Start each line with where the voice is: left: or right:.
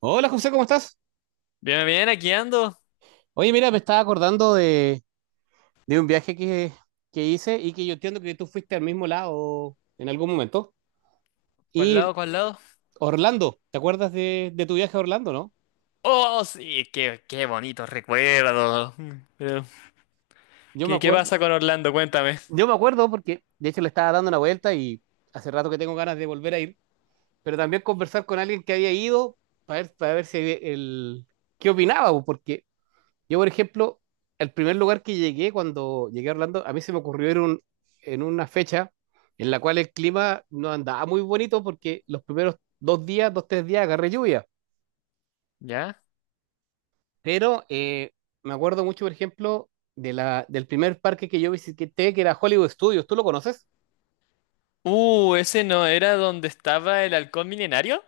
right: Hola José, ¿cómo estás?
left: Bien, bien, aquí ando.
right: Oye, mira, me estaba acordando de un viaje que hice y que yo entiendo que tú fuiste al mismo lado en algún momento.
left: ¿Cuál
right: Y
left: lado, cuál lado?
right: Orlando, ¿te acuerdas de tu viaje a Orlando, no?
left: Oh, sí, qué bonito recuerdo. Pero,
right: Yo me
left: ¿qué
right: acuerdo,
left: pasa con Orlando? Cuéntame.
right: yo me acuerdo porque de hecho le estaba dando una vuelta y hace rato que tengo ganas de volver a ir, pero también conversar con alguien que había ido para ver, si el, qué opinaba, porque yo, por ejemplo, el primer lugar que llegué cuando llegué a Orlando, a mí se me ocurrió en una fecha en la cual el clima no andaba muy bonito porque los primeros dos tres días agarré lluvia.
left: ¿Ya?
right: Pero me acuerdo mucho, por ejemplo, del primer parque que yo visité, que era Hollywood Studios. ¿Tú lo conoces?
left: ¿Ese no era donde estaba el halcón milenario?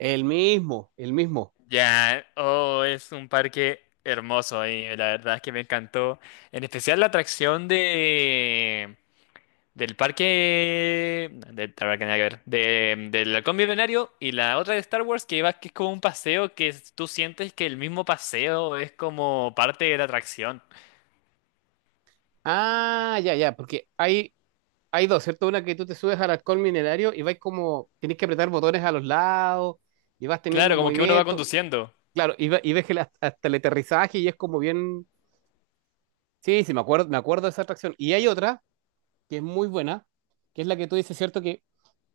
right: El mismo.
left: Ya, oh, es un parque hermoso y la verdad es que me encantó. En especial la atracción de... del parque. La verdad que nada que ver. Del halcón milenario y la otra de Star Wars que es como un paseo tú sientes que el mismo paseo es como parte de la atracción.
right: Ah, ya, ya, porque hay dos, ¿cierto? Una que tú te subes al alcohol minerario y vais como, tenés que apretar botones a los lados y vas teniendo
left: Claro,
right: un
left: como que uno va
right: movimiento.
left: conduciendo.
right: Claro, y, y ves que la- hasta el aterrizaje y es como bien. Sí, sí, me acuerdo de esa atracción. Y hay otra que es muy buena, que es la que tú dices, ¿cierto? Que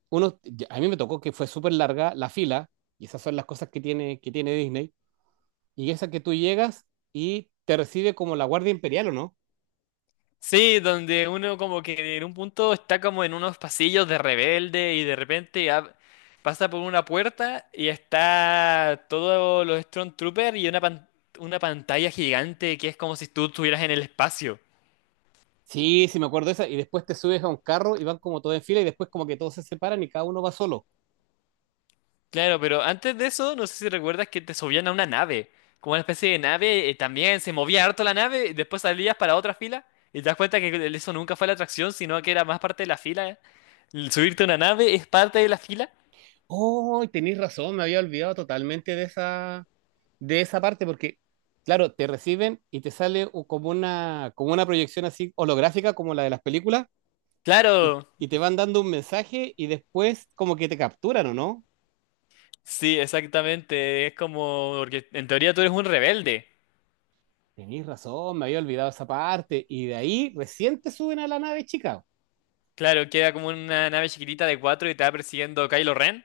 right: a mí me tocó que fue súper larga la fila, y esas son las cosas que tiene Disney. Y esa que tú llegas y te recibe como la Guardia Imperial, ¿o no?
left: Sí, donde uno como que en un punto está como en unos pasillos de rebelde y de repente pasa por una puerta y está todos los Stormtroopers y una pantalla gigante que es como si tú estuvieras en el espacio.
right: Sí, sí, me acuerdo de esa. Y después te subes a un carro y van como todos en fila y después como que todos se separan y cada uno va solo.
left: Claro, pero antes de eso, no sé si recuerdas que te subían a una nave, como una especie de nave, también se movía harto la nave, y después salías para otra fila, y te das cuenta que eso nunca fue la atracción, sino que era más parte de la fila. El subirte a una nave es parte de la fila.
right: Oh, tenés razón, me había olvidado totalmente de esa parte, porque, claro, te reciben y te sale como una proyección así holográfica, como la de las películas, y,
left: Claro,
right: y te van dando un mensaje y después como que te capturan, ¿o no?
left: sí, exactamente, es como, porque en teoría tú eres un rebelde.
right: Tenís razón, me había olvidado esa parte, y de ahí recién te suben a la nave de Chicago.
left: Claro, queda como una nave chiquitita de cuatro y te va persiguiendo Kylo Ren.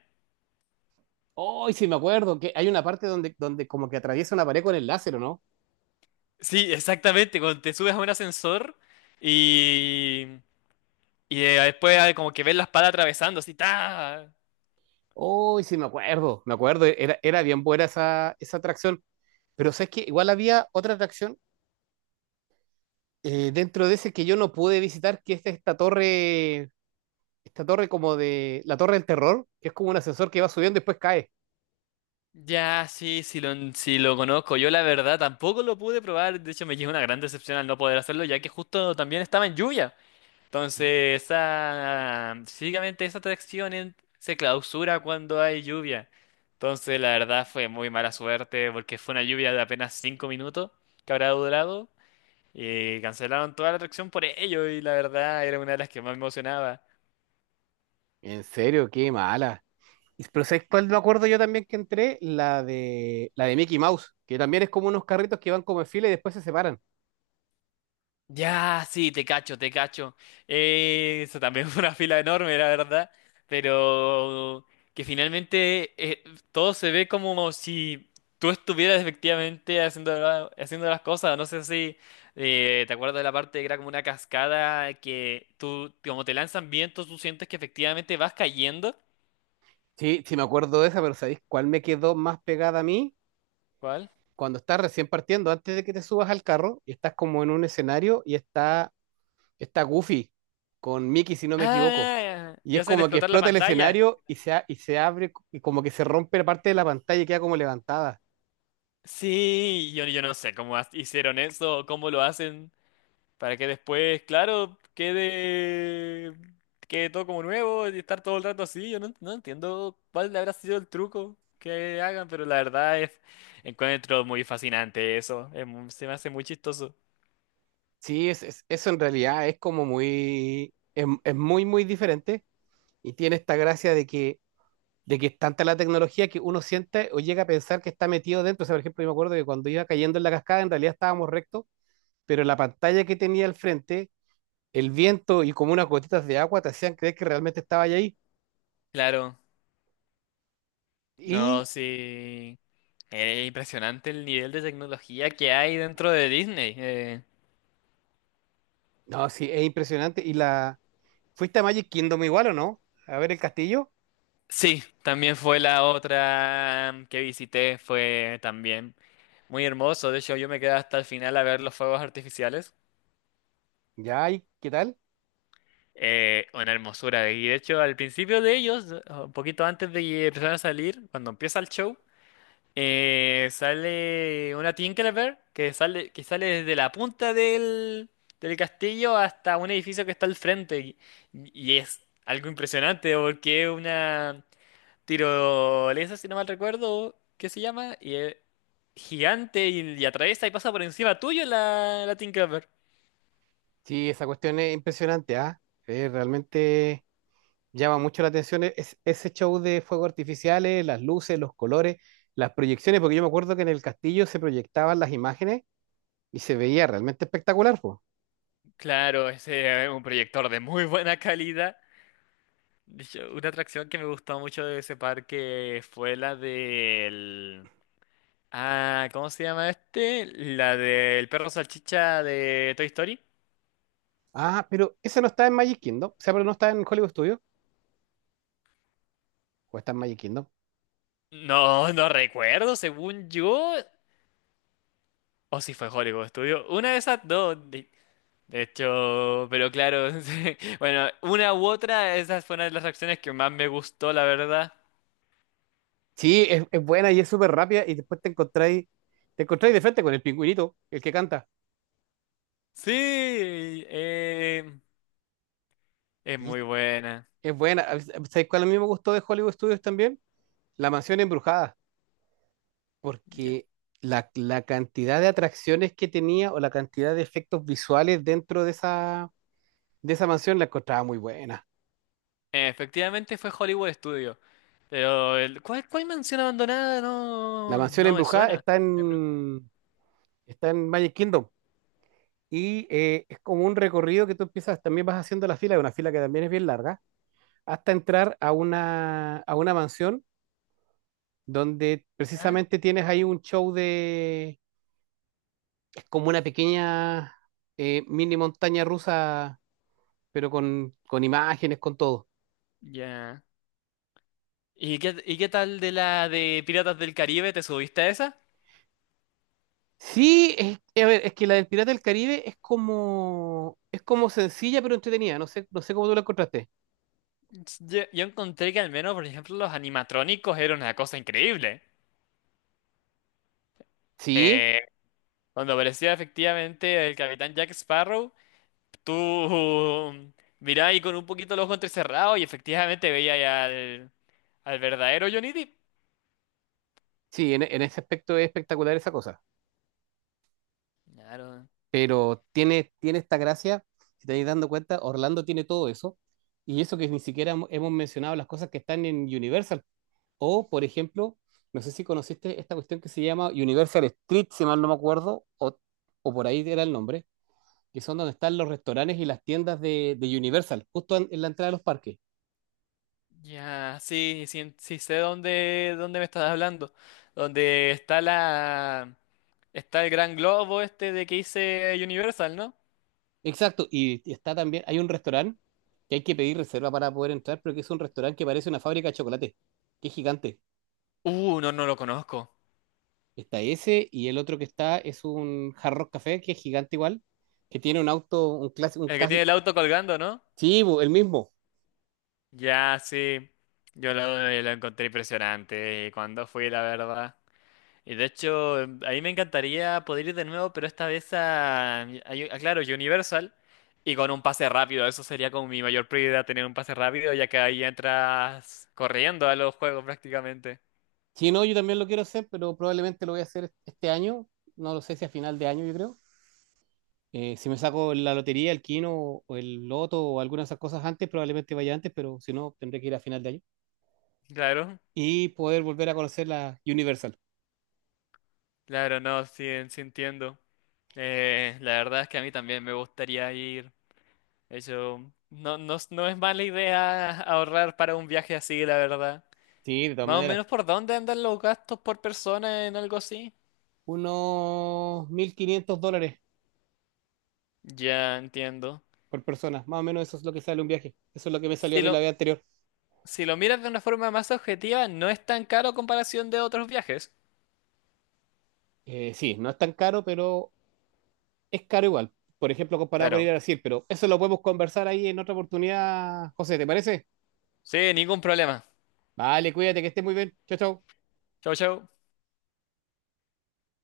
right: Hoy sí me acuerdo que hay una parte donde como que atraviesa una pared con el láser, ¿o no?
left: Sí, exactamente, cuando te subes a un ascensor y... Y después ah, como que ves la espada atravesando, así, ¡ta!
right: Hoy sí me acuerdo, era bien buena esa atracción, pero sabes que igual había otra atracción dentro de ese que yo no pude visitar, que es esta torre como de la torre del terror, que es como un ascensor que va subiendo y después cae.
left: Ya, sí, sí lo conozco. Yo la verdad tampoco lo pude probar. De hecho, me llevé una gran decepción al no poder hacerlo, ya que justo también estaba en lluvia. Entonces, esa, básicamente esa atracción se clausura cuando hay lluvia. Entonces, la verdad fue muy mala suerte porque fue una lluvia de apenas 5 minutos que habrá durado. Y cancelaron toda la atracción por ello y la verdad era una de las que más me emocionaba.
right: En serio, qué mala. Y- pero ¿sabes cuál me acuerdo yo también que entré? La de Mickey Mouse, que también es como unos carritos que van como en fila y después se separan.
left: Ya, sí, te cacho, te cacho. Eso también fue una fila enorme, la verdad. Pero que finalmente todo se ve como si tú estuvieras efectivamente haciendo, haciendo las cosas. No sé si te acuerdas de la parte que era como una cascada que tú, como te lanzan vientos, tú sientes que efectivamente vas cayendo.
right: Sí, sí me acuerdo de esa, pero ¿sabéis cuál me quedó más pegada a mí?
left: ¿Cuál?
right: Cuando estás recién partiendo, antes de que te subas al carro, y estás como en un escenario y está Goofy con Mickey, si no me equivoco.
left: Ah,
right: Y
left: ya
right: es
left: hacen
right: como que
left: explotar la
right: explota el
left: pantalla.
right: escenario y y se abre, y como que se rompe la parte de la pantalla y queda como levantada.
left: Sí, yo no sé cómo hicieron eso, cómo lo hacen. Para que después, claro, quede todo como nuevo y estar todo el rato así. Yo no, no entiendo cuál habrá sido el truco que hagan, pero la verdad es, encuentro muy fascinante eso. Se me hace muy chistoso.
right: Sí, eso en realidad es como muy, es muy, muy diferente y tiene esta gracia de que es tanta la tecnología que uno siente o llega a pensar que está metido dentro. O sea, por ejemplo, yo me acuerdo que cuando iba cayendo en la cascada, en realidad estábamos rectos, pero la pantalla que tenía al frente, el viento y como unas gotitas de agua te hacían creer que realmente estaba ahí.
left: Claro,
right: Y,
left: no, sí. Es impresionante el nivel de tecnología que hay dentro de Disney.
right: no, sí, es impresionante. Y la, ¿fuiste a Magic Kingdom igual o no? A ver el castillo.
left: Sí, también fue la otra que visité, fue también muy hermoso. De hecho, yo me quedé hasta el final a ver los fuegos artificiales.
right: Ya, ¿y qué tal?
left: Una hermosura. Y de hecho, al principio de ellos, un poquito antes de que empezaran a salir, cuando empieza el show, sale una Tinkerbell que sale, desde la punta del castillo hasta un edificio que está al frente. Y es algo impresionante porque es una tirolesa, si no mal recuerdo, ¿qué se llama? Y es gigante y atraviesa y pasa por encima tuyo la Tinkerbell.
right: Sí, esa cuestión es impresionante, ¿ah? Es realmente llama mucho la atención ese show de fuegos artificiales, las luces, los colores, las proyecciones, porque yo me acuerdo que en el castillo se proyectaban las imágenes y se veía realmente espectacular, po.
left: Claro, ese es un proyector de muy buena calidad. Una atracción que me gustó mucho de ese parque fue la del... Ah, ¿cómo se llama este? La del perro salchicha de Toy Story.
right: Ah, pero ese no está en Magic Kingdom, o sea, pero no está en Hollywood Studios, o está en Magic Kingdom.
left: No, no recuerdo, según yo. O si fue Hollywood Studio. Una de esas dos. De hecho, pero claro. Sí. Bueno, una u otra, esa fue una de las atracciones que más me gustó, la verdad.
right: Sí, es buena y es súper rápida y después te encontráis de frente con el pingüinito, el que canta.
left: Sí, eh, es
right: Y
left: muy buena.
right: es buena. ¿Sabéis cuál a mí me gustó de Hollywood Studios también? La mansión embrujada.
left: Ya.
right: Porque la cantidad de atracciones que tenía o la cantidad de efectos visuales dentro de esa mansión la encontraba muy buena.
left: Efectivamente fue Hollywood Studio. Pero ¿cuál mansión abandonada?
right: La
left: No,
right: mansión
left: no me
right: embrujada
left: suena. Ya.
right: está en Magic Kingdom y es como un recorrido que tú empiezas, también vas haciendo la fila, una fila que también es bien larga, hasta entrar a una mansión donde
left: Ah,
right: precisamente tienes ahí un show de, es como una pequeña mini montaña rusa, pero con imágenes, con todo.
left: ya. ¿Y qué tal de la de Piratas del Caribe? ¿Te subiste a esa?
right: Sí, a ver, es que la del Pirata del Caribe es como sencilla pero entretenida. No sé, no sé cómo tú la encontraste.
left: Yo encontré que al menos, por ejemplo, los animatrónicos eran una cosa increíble.
right: Sí,
left: Eh, Cuando aparecía efectivamente el capitán Jack Sparrow, tú mirabas y con un poquito los ojos entrecerrados y efectivamente veías al, al verdadero Johnny Depp.
right: sí, en ese aspecto es espectacular esa cosa.
left: Claro.
right: Pero tiene esta gracia, si te estás dando cuenta, Orlando tiene todo eso. Y eso que ni siquiera hemos mencionado las cosas que están en Universal. O, por ejemplo, no sé si conociste esta cuestión que se llama Universal Street, si mal no me acuerdo, o por ahí era el nombre, que son donde están los restaurantes y las tiendas de Universal, justo en la entrada de los parques.
left: Ya, sí, sí, sí sé dónde, me estás hablando. Donde está el gran globo este de que hice Universal, ¿no?
right: Exacto, y está también, hay un restaurante que hay que pedir reserva para poder entrar, pero que es un restaurante que parece una fábrica de chocolate, que es gigante.
left: No, no lo conozco.
right: Está ese y el otro que está es un Hard Rock Café, que es gigante igual, que tiene un auto, un clásico, un
left: El que tiene
right: casi,
left: el auto colgando, ¿no?
right: sí, bo, el mismo.
left: Ya, sí. Yo lo, lo encontré impresionante cuando fui, la verdad. Y de hecho, a mí me encantaría poder ir de nuevo, pero esta vez claro, Universal y con un pase rápido. Eso sería como mi mayor prioridad, tener un pase rápido, ya que ahí entras corriendo a los juegos prácticamente.
right: Sí, no, yo también lo quiero hacer, pero probablemente lo voy a hacer este año, no lo sé si a final de año, yo creo. Si me saco la lotería, el quino o el loto o alguna de esas cosas antes, probablemente vaya antes, pero si no, tendré que ir a final de año.
left: Claro,
right: Y poder volver a conocer la Universal.
left: claro, no, sí, sí entiendo. La verdad es que a mí también me gustaría ir. Eso no, no, no es mala idea ahorrar para un viaje así, la verdad.
right: Sí, de todas
left: Más o
right: maneras.
left: menos por dónde andan los gastos por persona en algo así.
right: Unos $1.500
left: Ya entiendo.
right: por persona, más o menos eso es lo que sale un viaje, eso es lo que me salió a
left: Sí,
right: mí la vez anterior.
left: si lo miras de una forma más objetiva, no es tan caro a comparación de otros viajes.
right: Sí, no es tan caro, pero es caro igual, por ejemplo, comparado con ir
left: Claro.
right: a Brasil, pero eso lo podemos conversar ahí en otra oportunidad, José, ¿te parece?
left: Sí, ningún problema.
right: Vale, cuídate, que estés muy bien, chao, chao.
left: Chau, chau.